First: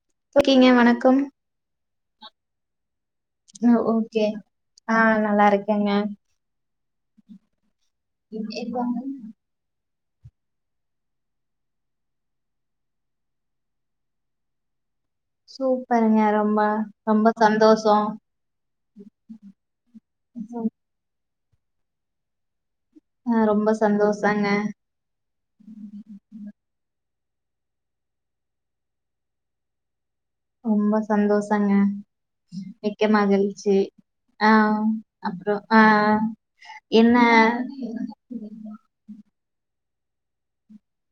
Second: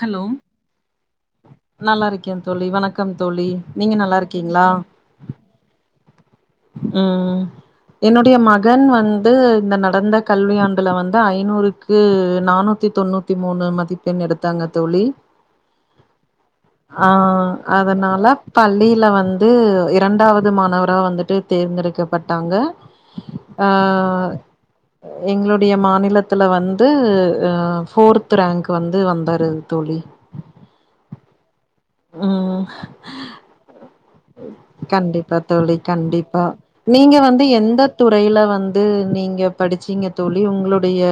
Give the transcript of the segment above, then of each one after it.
Hello ஓகேங்க வணக்கம் நல்லா இருக்கே தோளி வணக்கம் தோளி நீங்க நல்லா ஓகே இருக்கீங்களா ஆ நல்லா இருக்கேங்க உம் என்னுடைய மகன் வந்து இந்த கடந்த கல்வியாண்டுல வந்து ஐநூறுக்கு நானூத்தி தொண்ணூத்தி மூணு மதிப்பெண் எடுத்து தாங்க தோளி சூப்பருங்க ரொம்ப ஆ ரொம்ப சந்தோஷோ அதனால பள்ளியில வந்து இரண்டாவது மாணவரா வந்துட்டு தேர்ந்தெடுக்கப்பட்டாங்க ஆ ரொம்ப சந்தோஷங்க எங்களுடைய மாநிலத்துல வந்து ஃபோர்த் ரேங்க் வந்து வந்த [unintelligible] தோளி ரொம்ப சந்தோஷோ ம் ஆ கண்டிப்பா அப்றோ தோழி ஆ கண்டிப்பா என்ன நீங்க வந்து எந்த துறையில வந்து நீங்க படி ச்சீங்க தோழி உங்களுடைய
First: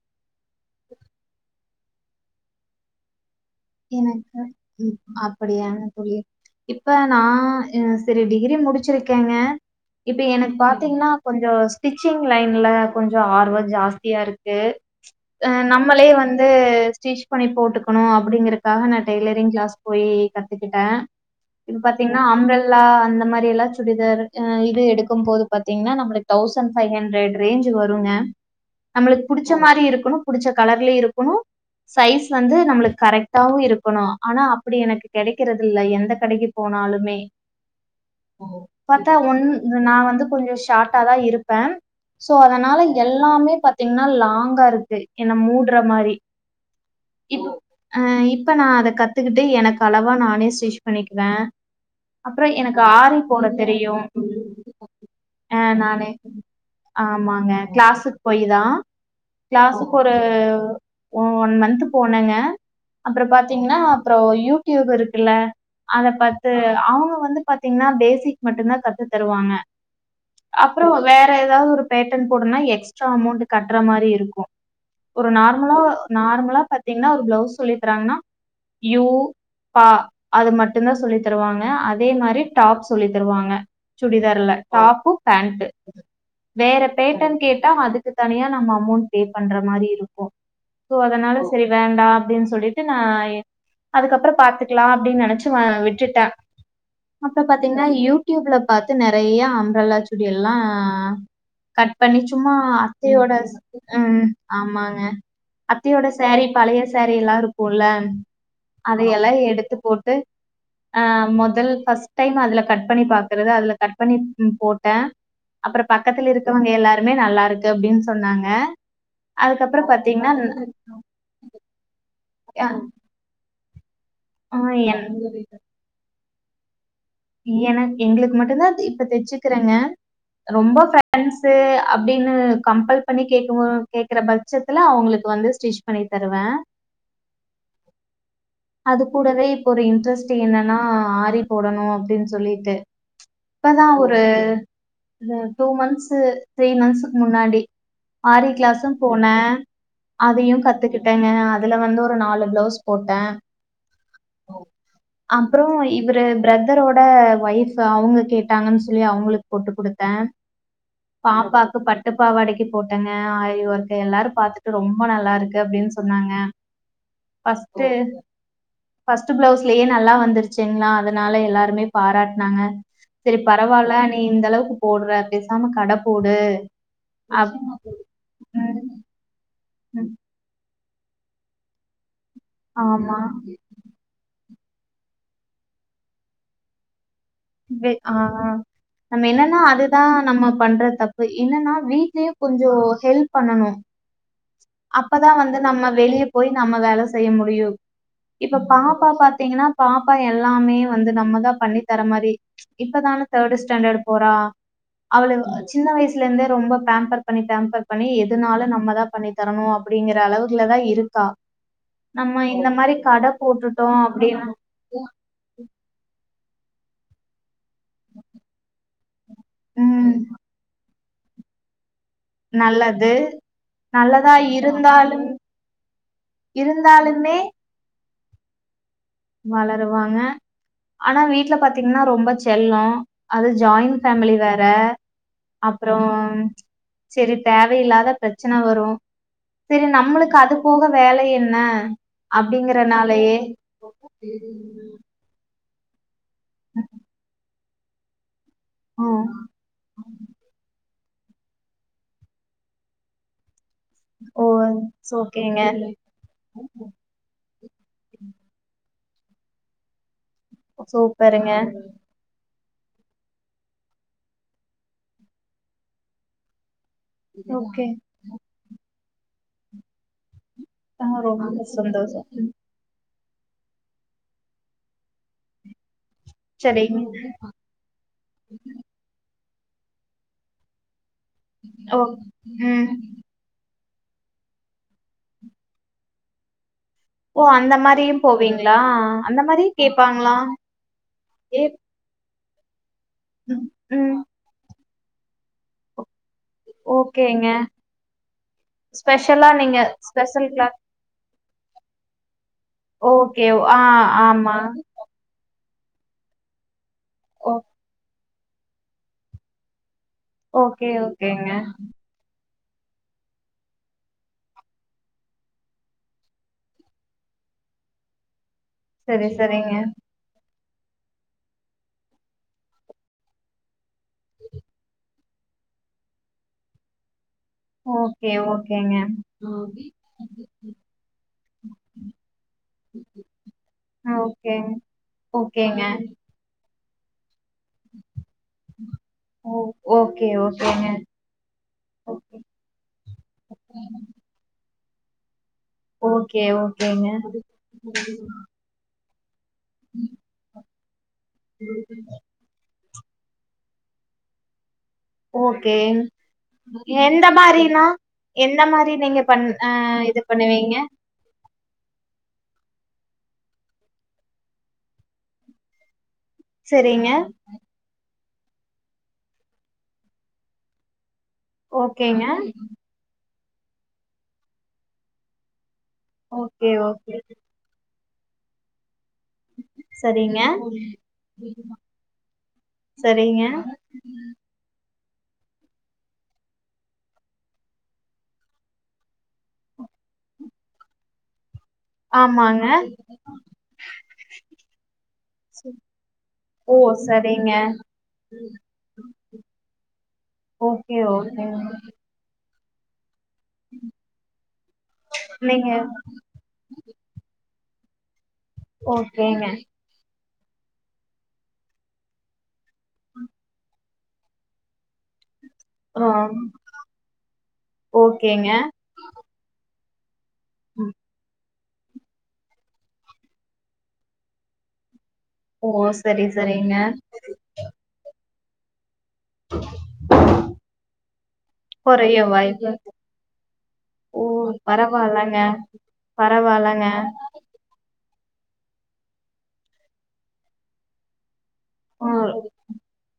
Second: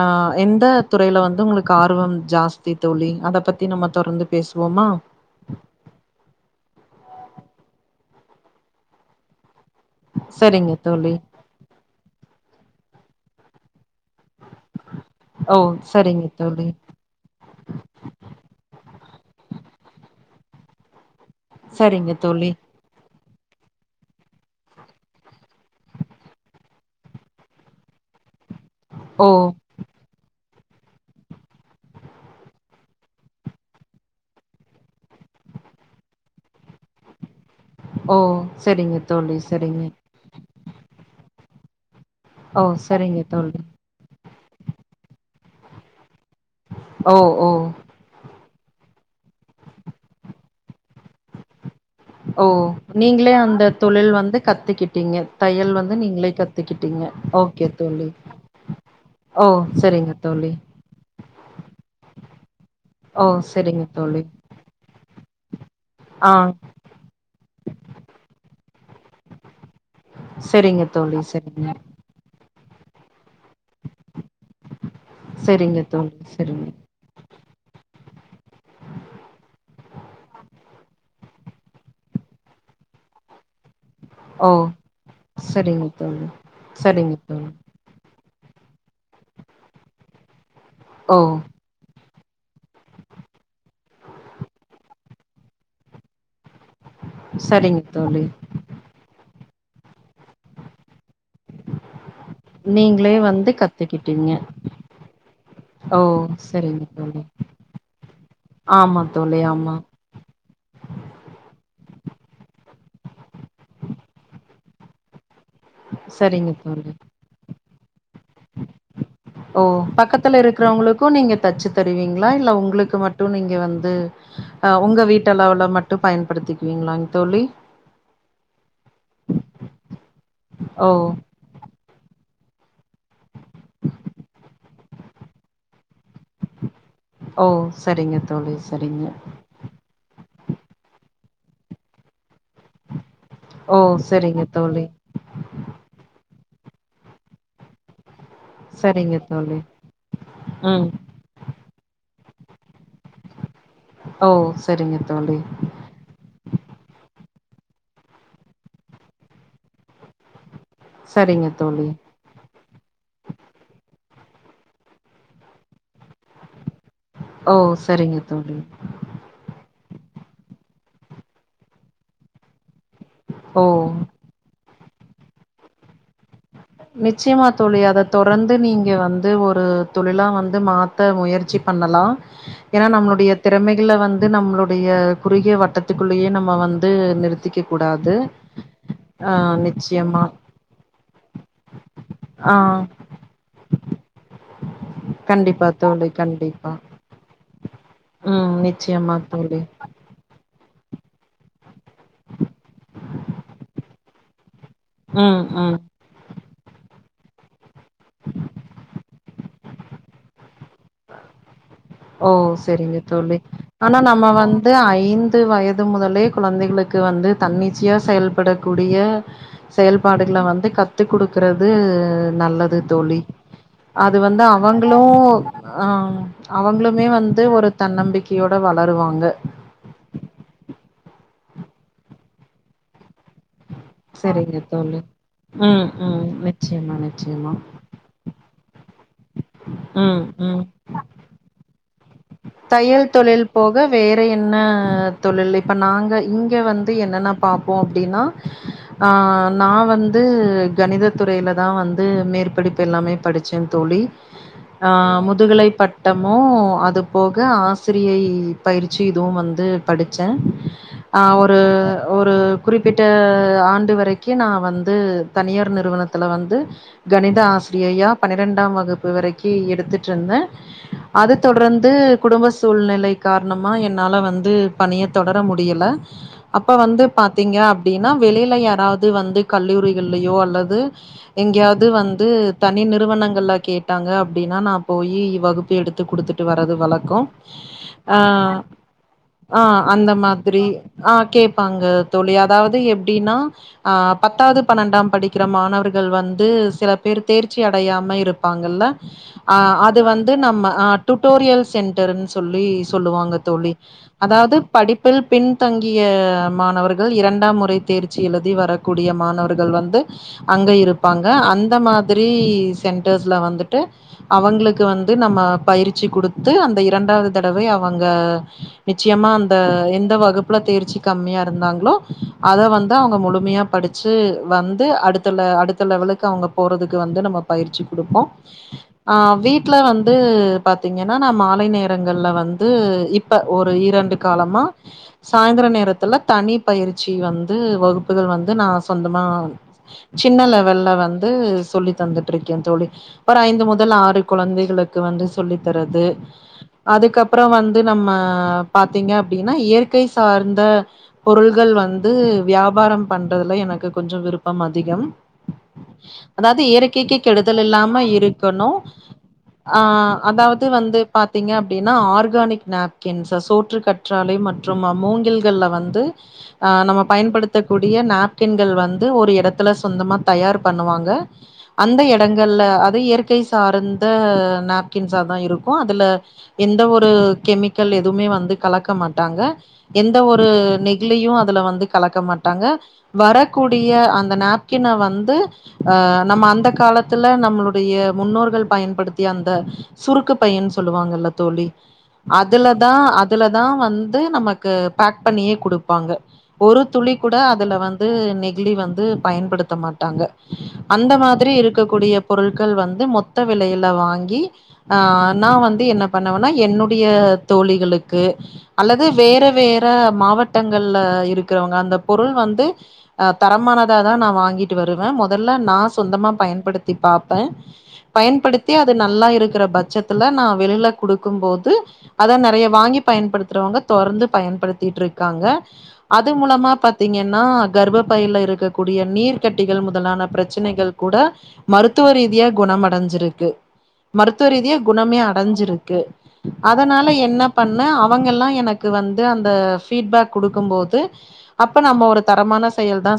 அ எந்த துறையில வந்து உங்களுக்கு ஆர்வம் ஜாஸ்தி தோழி அதப் பத் தி நம்ம தொடர்ந்து எனக்கு பேஸ் ம் அப்டியாங்க தோழி இப்ப நா அ செரி டிகிரி முடிச்சிருக்கேங்க இப்பு எனக் சரிங்க பாத்தீங்னா தோழி கொஞ்சோ ஸ்டிச்சிங் லைன்ல கொஞ்சோ ஆர்வ ஜாஸ் தியார்க்கு அ ஓ நம்மளே சரிங்க வந்து தோழி ஸ்டிச் பண்ணி போட்டுக்கணு அப்டிங்று நா டெய்லரிங் க்ளாஸ் போயி கத்துக்குட்டே இது சரிங்க பாத்தீன்னா தோழி அம்ரல்லா அந்த மார் ரே எலா ச்சுடிதாரு அ இது எடுக்கும்போது பாத்தீங்னா நம்லுக் தௌசண் ஃபை ஹண்ட்ரட் ரேஞ்சு வருங்க நம்மளுக் ஓ புடிச்ச மாரி இருக்கணு புடிச்சக் கலர்லே இருக்குணு சைஸ் வந்து நம்ளுக் கரக் தவ் இருக்கணு ஆனா அப்படி எனக்கு கெடைக்கறதில்லை எந்த கடைக்கி போனாலுமே ஓ சரிங்க பத்தா தோழி ஒன் சரிங்க நா வந்து கொஞ்சு ஷார்ட் ட்டா தா இருப்பே சோ ஓ அதனால சரிங்க எல்லாமே தோழி பாத்தீங்னா லா அங்கா இருக்கு என்ன மூட்ற மாரி ஓ இப்ப ஓ அ இப்ப நா அத கத்துக்கிட்டு எனக் அளவா நானே ஸ்விஷ் பண்ணிக்வே ஓ அப்றோ எனக் ஆரி நீங்களே போட அந்த தெரியு தொழில் வந்து கத்துக்கிட்டீங்க அ தையல் வந்து நானு நீங்களே கத்துக்கிட்டீங்க ஆமாங்க ஓகே தோழி க்ளாஸுக் பொய்யி தா ஓ க்ளாஸுக் சரிங்க ஒரு தோழி ஒ ஒன் மந்த்து போனேங்க அப்றொ ஓ பாத்தீங்கன்னா சரிங்க அப்றொ தோழி யூடியூப் இரு குல்ல அதப் ஆ பாத்து அவுங்க வந்து பாத்தீங்கன்னா பேசிக் மட்டுந்தா கத்து தருவாங்க செரிங்க அப்றொ தோழி வேற செரிங்க ஏதாவ்து ஒரு பேட்டன் போடனா எ க்ஸ்ட்டா அமாௌண்ட் கட்ற மாரி இருக்கு ஒரு நார்மலா செரிங்க தோழி நார்மலா செரிங்க பாத்தீங்னா ஒரு ப்ளௌஸ் சொல்லி தராங்னா யூ பா அத மட்டுந்தா சொல்லி தருவாங்க அதே மாரி டாப் சொல்லி தருவாங்க ஓ சுடிதார்ல டாப்பு பேண்ட்டு செரிங்க தோழி வேற செரிங்க பேட்டன் தோழி கேட்டா அதுக்கு தனியா நம்ம அமௌண்ட் பே பண்ற மாரி இருக்கு ஸோ ஓ அதனால சரி வேண்டா அப்டின் சொல்லிட்டு நா அதுக்கப்றம் பாத்துக்லா அப்டின் நெனச்சு வ விட்டுட்ட அப்றம் செரிங்க பாத்தீங்கன்னா தோழி யூடியூப்ல பாத்து நெறையா வெள்ளாச்சுடி எல்லா கட் பண்ணி சும்மா நீங்களே வந்து அத்தையோடஸ் உம் கத்துக்கிட்டீங்க ஆமாங்க ஓ அத்தையோட சேரீ பழைய செரிங்க தோழி சேரியெல்லா இருக்கூல ஆமா அதையெல்லா தோழி ஆமா எடுத்து போட்டு ஆஹ் மொதல் கஸ் டைம் அதுல கட் பண்ணி பாக்குறது அதுல கட் பண்ணி ம் போட்டே அப்றொ பக்கத்துல செரிங்க இருக்கவங்க தோழி எல்லாருமே நல்லாருக்கு அப்படின் சொன்னாங்க ஓ அதுக்கப்றொ பாத்திங்னா டுவீங்ளா இல்ல உங்ளுக்கு மட்டு நீங்க வந் ம் ஆ ஆஹ் உங்க என் வீட்டு அளவுல மட்டு பயன் படுத்திக்வீங்ளாங் இயன்னா எங்களுக்கு மட்டுந்தா இப்ப தெச்சுக்கிறேங்க ரொம்ப ஓ ஃப்ரண்ட்ஸு அப்டி ன்னு கம்பல் பண்ணி கேக்கவு கேக்ற பட்சத்துல அவங்களுக் வந்து ஸ்டிச் பண்ணி தருவே ஓ செரிங்க தோழி அது செரிங்க கூடவே இப்ப ஒரு இன்ட்ரெஸ்ட்டி என்னன்னா ஆரி போடணூ சொல்லிட்டு ஓ இப்பதான் ஒரு செரிங்க தோழி டூ மந்த்ஸ்ஸு த்ரீ மந்த்ஸுக்கு முன்னாடி ஆரி கிளாஸு செரிங்க போனே தோழி அதையு ம் கத்துக்கிட்டே அதுல வந்து ஒரு நாலு ப்ளவ்ஸ் போட்டே ஓ சரிங்க தோழி அ ஒய்ஃப் அவங்க கேட்டாங்கன் சொல்லி அவங்களுக் போட்டு குடுத்தே சரிங்க பாப்பாக்கு தோழி பட்டுப்பாவாடைக்கு போட்டேங்க ஆரிவொர்க்கு எல்லாரு பாத்துட்டு ரொம்ப நல்லா இருக்கு அப்டின்னு சொன்னாங்க ஓ ஃபஸ்ட்டு சரிங்க தோழி ஃபஸ்ட்டு ப்ளவ்ஸ்லயே நல்லா வந்துருச்சிங்ளா அதனால எல்லாருமே பாராட்னாங்க செரி ஓ பரவால்ல நீ இந்த அளவுக்கு போட்ற பேசாம கட போடு நிச்சயமா அப் தோழி அத தொடர்ந்து நிச்சயமா. நீங்க வந்து ஒரு உ ம், ம். தொழிலா வந்து மாத் த முயற்சி பண்ணலா ஏனா ஆமா. நம்ளுடைய ம். திறமைகள வந்து நம்ளு டிய குறுகிய வட்டத்துக்குள்ளயே நம்ம வந்து நிறுத் வெ அ அ நம்ம என்னன்னா அதுதா நிச்சயமா நம்ம பண்ற தப்பு இன் இல்லன்னா வீட்லயே ஆ கொஞ்சோ ஹெல்ப் பண்ணனு அப்பதா வந்து கண்டிப்பா நம்ம தோழி வெளிய போயி கண்டிப்பா நம்ம வேல செய்ய முடியு ம் இப்ப பாப்பா நிச்சயமா தோழி பாத்தீங்கனா பாப்பா எல் லாமே வந்து நம்ம தா பண்ணி தர மாரி இப்பதான தேடு ஸ்டாண்டர் போறா அவளவ் ம் ம் சின்ன வயசுலேந்தே ரொம்ப பேம்பர் பண்ணி டேம்பர் பண்ணி எதுனாலு நம்ம தா பண்ணி தரணு அப்புடிங்கிற அளவுக் ஓ இந்த மாரி செரிங்க கட தோழி ஆனா போட்டுட்டோம் நம்ம அப்படின்னா வந்து ஐந்து வயது முதலே கொழந்தைக்ளுக்கு வந்து தன்னிச்சியா செயல்படக்கூடிய ம் செயல்பாடுக்ள வந்து கத் து குடுக்குறது நல்லது தோழி அது நல்லதா வந்து அவங்ளு இருந்தாலும் ஆ அவங்ளுமே இருந்தாலுமே வந்து ஒரு தன் நம்பிக்கியோட வள் வளருவாங்க அனா வீட் ட்ல பாத்தீங்ன்னா ரொம்ப செல்லோ அது ஜாயின் ஃபேம்லி செரிங்க வேற தோழி ம் அப்றோ ம் நிச்சயமா செரி நிச்சயமா தேவையில்லாத ப்ரச்சன வரு செரி நம்முளுக்கு அது போக வேல என்ன தைய்யல் அப்டிங்கறனாலயே தொழில் போக வேற என்ன தொழு இப்ப நாங்க இங்க வந்து என்னனா பாப் போ அப்டினா ஆ ம் நா வந்து கணிதத் துறையில தா வந்து மேர்படிப்பு எல்லாமே படிச்ச தோழி ஓ ஆ ஓகேங்க முதுகலை பட்டமு அதுப் போக ஆசிரியை பயிற்சி இதுவு வந்து படு ச்ச ஆ சூப்பருங்க ஒரு ஒரு குறிப்பிட்ட ஆண்டு வரக்கி நா வந்து தனியார் நிறுவனத்துல வந்து கணித ஓகே ஆஸ்ரியையா பனிரெண்டாம் வகுப் அது வரைக்கும் எடுத்துட்டு இருந்தேன் ஆ அத ரொம்ப தொடர்ந்து அது சந்தோஷோ குடும்ப சூழ்நிலை காரணமா என்னால வந்து பணிய தொடர முடியல அப்ப வந்து செரிங்க பாத்தீங்க அப்படின்னா வெளில யாராவது வந்து கல்லூரிகள்லயோ அல்லது எங்கயாவது ஓ வந்து தனி ம் நிறுவனங்கள்ல கேட் டாங்க அப்படின்னா நா போயி வகுப்பு எடுத்து குடுத்துட்டு வரது வழக் கம் ஓ அந்த மாரியு அஹ் போவீங்களா அந்த மாரியு ஆஹ் அந்த கேப்பாங்களா மாதிரி ஆஹ் ஏ கேப்பாங்க தோழி அதாவது எப் டின்னா ம் ம் பத்தாவது பன்னெண்டாம் படிக்கிற மாணவர்கள் வந் து சில பேர் ஓகேங்க தேர்ச்சி அடையாம இருப்பாங்கல்ல ஸ்பெஷலா அ நீங்க அது வந்து ஸ்பெஷல் நம்ம கிளாஸ் டுட்டோரியல் சென்டர்னு சொல்லி சொல்லுவாங்க ஓகே தோழி ஆ அதாவது ஆமா படிப்பில் பின் தங்கிய மாணவர் கள் ஓ இரண்டாம் முறை தேர் ச்சி எழுதி வரக்கூடிய மாணவர்கள் வந்து அங்க ஓகே இருப்பாங்க ஓகேங்க அந்த மாதிரி சென்டர்ஸ்ல வந்துட்டு அவங்களுக்கு வந்து நம்ம பயிற் ச்சி குடுத்து அந்த இரண்டாவது தடவை அவங்க செரி நிச்சயமா அந்த செரிங்க எந்த வகுப் ப்புல தேர்ச்சி கம்மியா இருந்தாங்களோ அத வந்து அவங்க முழுமையா படிச் ச்சு வந்து அடுத் ல அடுத்த லெவலுக்கு அவங்க போறதுக்கு வந்து நம்ம பயிற்சி குடுப்போம் ஓகே ஓகேங்க அ வீட்ல வந்து ங்கின்னா நா மாலை நேரங்கள்ல வந்து இப்ப ஒரு இரண்டு ஓகே காலமா சாயந்தர ஓகேங்க நேரத்துல தனி பயிற்சி வந் து வகுப்புகள் வந்து நா சொந்தமா ஓ ஓகே சின்ன ஓகேங்க லெவல்ல வந்து சொல்லி தந்துட்டு இருக்கே தோழி ஒரு ஐந்து முதல் ஆறு குழந்தைகளுக் க்கு வந்து சொல்லி தரது ஓகே ஓகேங்க அதுக்கப்புறோ வந்து நம்ம பாத் தீங்கப் அப்டின்னா இயற்கை சார்ந்த பொருள்கள் வந்து வியாபாரம் பண்றதுல எனக்கு கொஞ்சோ விருப்பமா அதிகம் ஓகே அதாவது இயற்கைக்கி எந்த கெடுதல் மாரினா இல்லாம எந்த இருக்கணு மாரி நீங்க பண் ஆ அ இது அதாவது பண்ணுவீங்க வந்து பாத்தீங்க அப்டின்னா ஆறு ஆர்கானிக் நாப்கின்ஸ் சோற்று கற்றாலை மற்றும் மா மூங்கில்கள்ல வந்து அ நம்ம செரிங்க பயன்படுத்தக்கூடிய நாப் கின்ங்கள் வந்து ஒரு எடத்துல சொந்தமா தயார் பண்ணுவாங்க அந்த ஓகேங்க இடங்கள்ல அது இயற்கை சார்ந்த நாப்கி கின்சா தா இருக்கு ங்கு அதுல ஓகே எந்த ஒரு ஓகே கெமிக்கல் இருக் எதுமே வந்து கலக்க மாட் டாங்க எந்த சரிங்க ஒரு நெகிலியு அதுல வந்து கலக்க மாட்டாங்க சரிங்க வரக்கூடிய அந்த நாப்கின வந்து வந்து அ நம்ம அந்த காலத்துல நம்மளுடைய முன்னோர்கள் பயன்படுத்திய அந்த சுருக்கு பையின்னு சொல்லுவாங்கல்ல தோழி ஆமாங்க அதுலதா அதுலதா வந்து நமக்கு பேக் பண்ணியே குடுப்பாங்க ஓ ஒரு துளி கூட சரிங்க அதுல வந்து நெகிழி வந்து பயன்படுத்த மாட்டாங்க ஓகே அந்த மாதிரி ஓகேங்க இருக்கக்கூடிய பொருள் கள் வந்து மொத் மொத்த விலையில வாங்கி அ நா நீங்க வந்து என்ன பண்ணுவேனா என்னுடைய தோழிகளுக் கு அல்லது வேற ஓகேங்க வேற மாவட் திட்டங்கள்ல இருக்கிறவங்க அந்த பொருள் வந்து அ தரமானதா தா நா வாங்கிட்டு வருவே மொத் மொதல்லா நா ஆ சொந்தமா பயன்படுத்தி பாப்பே ஓகேங்க பயன்படுத்தி அது நல்லா இருக்கு க்க பச்சத் தத்துவ நா வெளிலில குடுக்கு போது து அதா நறைய வாங்கி பயன்படுத்துறவங்க தொடர்ந்து பயன்படுத்திட்டுருக் க்காங்க ஓ சரி அது மூலமா சரிங்க பாத்தீங்கன்னா கர்ப்ப பயில இருக் கூடிய நீர் கட்டிகள் முதலான பிரச்சனைகள் கூட மருத்துவ கொறைய ரீதியா வாய்ப்பு குணமடைஞ்சிருக்கு ஓ மருத்துவ ரீதியா குணமே பரவால்லங்க அடைஞ்சிருக்கு பரவால்லங்க அதனால என்ன பண்ண அவங்கெல்லா எனக்கு வந்து அந்த ஃபீட்பேக் குடுக்கும்போது அப்ப நம்ம ஒரு தரமான செயல் தா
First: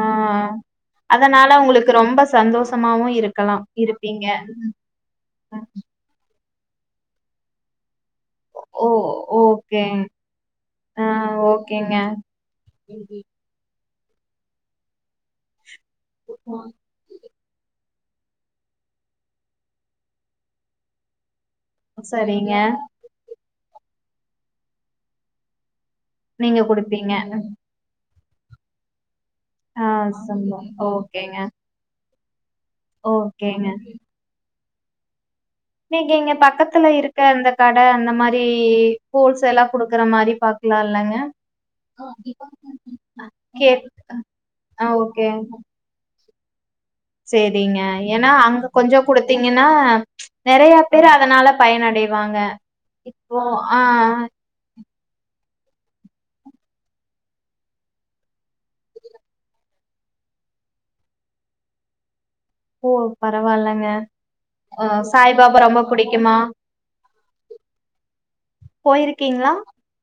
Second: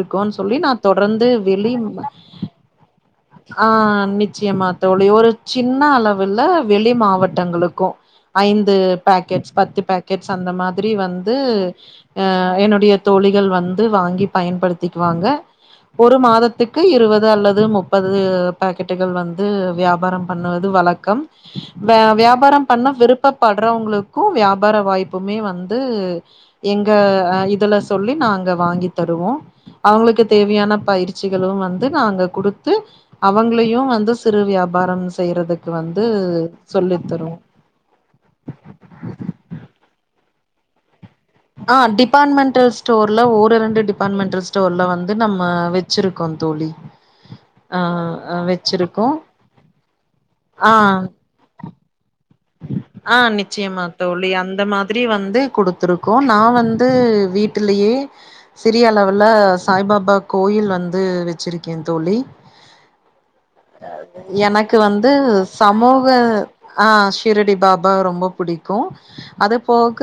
ஆ சொல்லி நா தொடர்ந்து அதனால வெளி உங்களுக்கு ரொம்ப சந்தோஷமாவு இருக்கலா அ இருப்பீங்க நிச்சயமா தோழி ஒரு சின்ன அளவில்ல வெளி மாவட்டங்களுக்கும் ஐந்து ஓ! பேக்கெட்ஸ் பத்து ஓகே. பேக்கெட்ஸ் அந்த மாதிரி ஆ வந்து ஓகேங்க. அ என்னுடைய தோழிகள் வந் து வாங்கி பயன்படுத்திக்குவாங்க ஒரு மாதத்துக்கு இருபது அல்லது முப் பது பாக்கெட்டுகள் வந்து வியாபாரம் பண்ணுவது வழக்கம் வ சரிங்க. வியாபாரம் விருப்பப் படுறவங்களுக்கும் வியாபார வாய்ப்புமே வந் து நீங்க எங்க குடுப்பீங்க. இதுல சொல்லி நாங்க வாங்கி தருவோ ஆ அவுங்களுக்கு சம்பா தேவையான ஓகேங்க, பயிற்சிகளும் வந்து நாங்க கொடு த்து ஓகேங்க. அவங்களையும் வந்து சிறு வியாப பரம் செய்றது இன்னைக்கு எங்க பக்கத்துல இருக்க அந்த கடை அந்த மாரி ஹோல்சேல்லா குடுக்குற மாரி பா க்லாம்லாங்க ஆஹ் டிபார்ட்மெண்டல் ஸ்டோர்ல ஒரு இரண்டு கேக் டிபார்ட்மெண்டல் ஸ்டோர்ல ஆ வந்து நம்ம வச்சிருக் கோம் தோழி செரிங்க ஆ ஏனா அங்க கொஞ்சம் வச்சிருக்கோ குடுத்தீங்கன்னா நெறைய பேரு அதனால பயனடைவாங் ஆஹ் நிச்சயமா தோழி அந்த மாதி திரி வந்து கொடுத்துருக்கோம் வந்து கொடுத்துருக்கோம் நான் வந்து வீட்டிலயே சிறிய அளவுல சாய்பாபா கோயில் வந்து வச்சிருக்கேன் தோழி ஓ! பரவால்லங்க. எனக்கு அ வந்து சாய்பாபா ரொம்ப சமூக புடிக்குமா? ஆஹ் சீரடி பாபா வ ரொம்ப புடிக்கும் போயிருக்கீங்களா? அது போக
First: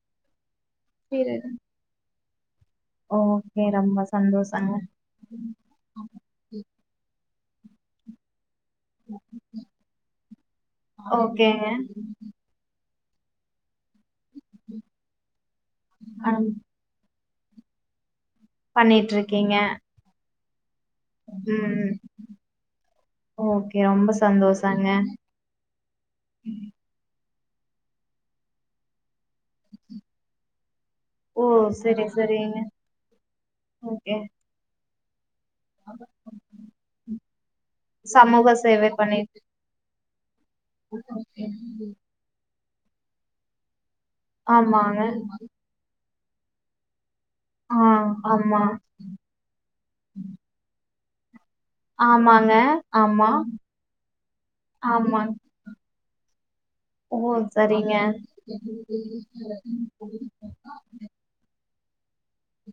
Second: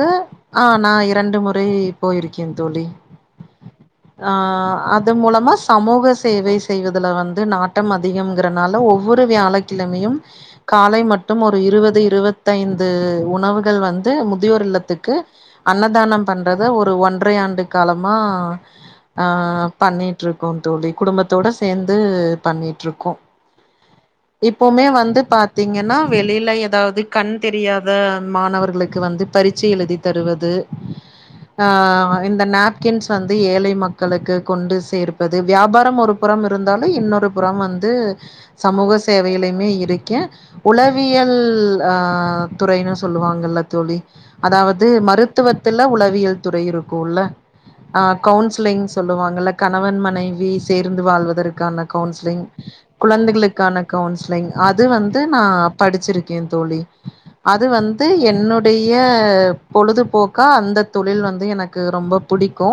ஆ நான் இரண்டு முறை போயிருக்கேன் தோழி ஓகே. ரொம்ப சந்தோஷங்க. ஆஹ் அது மூலமா சமூக சேவை செய்வதுல வந் து நாட்டம் அதிகம் குறனால ஒவ்வொரு வியாழக்கிழமையும் காலை மட்டும் ஒரு ஓகேங்க. இருவது இருவத்தைந் து உணவுகள் வந் து முதியோர் இல்லத்துக்கு அன்னதானம் பண்றது ஒரு ஒன் ன்றை ஆண்டு காலம் மா ஆ பண்ணிட்ருக்கீங்க. பண்ணிட்ருக் கோ தோழி குடும்பத்தோட ம் சேந்து பண்ணிட்ருக்கோ ஓகே ரொம்ப இப்பவுமே சந்தோஷங்க வந்து பாத்தீங்கன்னா வெளில ஏதாவது கண் தெரியாத மாணவர்களுக்கு வந்து பரீட்சை எழுதி தருவது ஓ ஆ சரி இந்த சரிங்க நாப்கின்ஸ் வந்து ஏழை ஓகே மக்களுக்கு கொண்டு சேர் ப்பது வியாபாரம் ஒரு புறம் இருந்தாலு இன்னொரு புறம் வந்து சேவை சமூக பண்ணி சேவையிலயுமே இருக் கே உளவியல் ஆ துறைன்னு சொல்லுவாங்கல்ல தோழி அதாவது ஆமாங்க மருத்துவத்தில உளவியல் துறை இருக்குல்ல ஆ ஆமா கவுன்சிலிங் சொல்லுவாங்கல்ல கணவன் மனைவி சேர் ந்து வாழ்வதற் கான கவுன்சிலிங் ஆமாங்க ஆமா குழந்தைகளுக்கான கவுன்சிலிங் அது வந்து ஆமாங் நா படிச்சிருக்கே தோழி ஓ அது சரிங்க வந்து என்னுடைய பொழுதுபோக்கா அந்த தொழில் வந்து எனக் கு ரொம்ப புடிக்கு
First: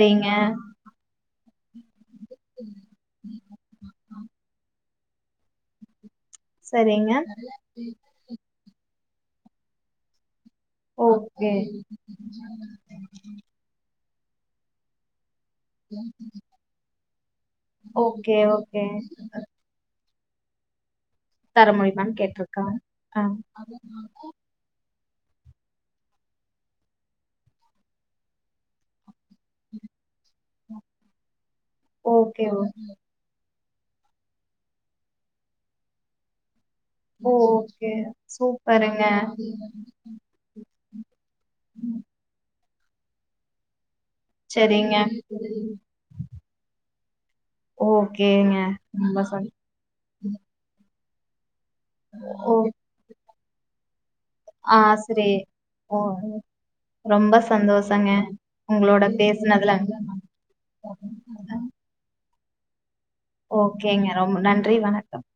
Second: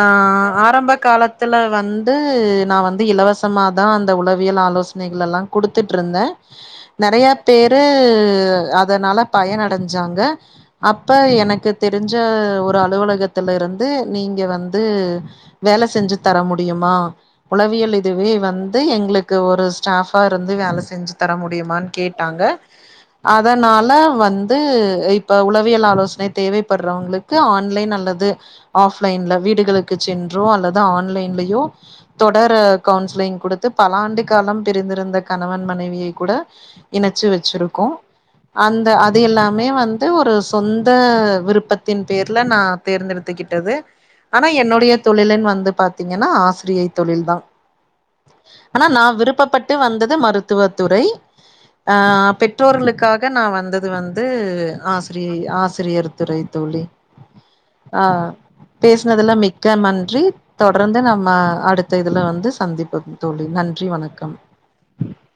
ஆ ஆரம்ப காலத்துல வந்து நா வந்து இலவசமாதா அந்த உளவியல் ஆலோச னைகள் எல்லா குடுத்துட்ருந்தே சரிங்க நெறைய பேரு ஆ அதனால பயன் அடைஞ்சாங்க அப்ப ஓகே எனக்கு தெரிஞ்ச ஒரு அலுவலகத்துல இருந்து நீங்க வந்து வேலை செஞ்சி தர முடியுமா உளவியல் இதுவே ஓகே வந்து ஓகே எங்களுக்கு ஒரு ஸ்டாப் இருந்து வேல செஞ்சி தர முடியுமான்னு கேட் டாங்க அதனால வந்து இப் ப உளவியல் ஆலோசனை தேவைப்படுறவங்களுக்கு ஆன்லைன் அல்லது ஆஃப் லயன்ல வீடுகளுக்கு சென்றோ அல்லது ஆன்லைன்லயோ ஓகே தொடர ஓ கவுன்சிலிங் குடுத் து பல ஆண்டு காலம் பிரிந்திருந்த கணவன் மனைவியை கூட இணைச்சி வச்சிருக்கோ ஓகே அந்த சூப்பருங்க அது எல்லாமே வந்து ஒரு சொந்த விருப்பத்தின் பேர்ல நா தேர்ந்தெடுத்துக்கிட்டது ஆனா என்னுடைய சரிங்க தொழிலுன் வந்து பாத்தீங்கன்னா ஆசிரியை தொழில் தா ஓகேங்க ஆனா நா ரொம்ப சந் விருப்பப்பட்டு வந்தது மருத்துவத் துறை ஆஹ் ஓ பெற்றோர்களுக்கா க நா வந்தது வந் து ஆ சரி ஆசிரியை ஆசிரியர் ஓ துறை தோழி ரொம்ப சந்தோஷங்க. ஆஹ் உங்களோட பேஸ்னதுல பேசுனதுல. மிக்க நன்றி தொடர்ந்து நம்ம அடுத்த இதுல வந்து சந்திப்போ [unintelligible] ஓகேங்க ரொம்ப நன்றி வணக்கம்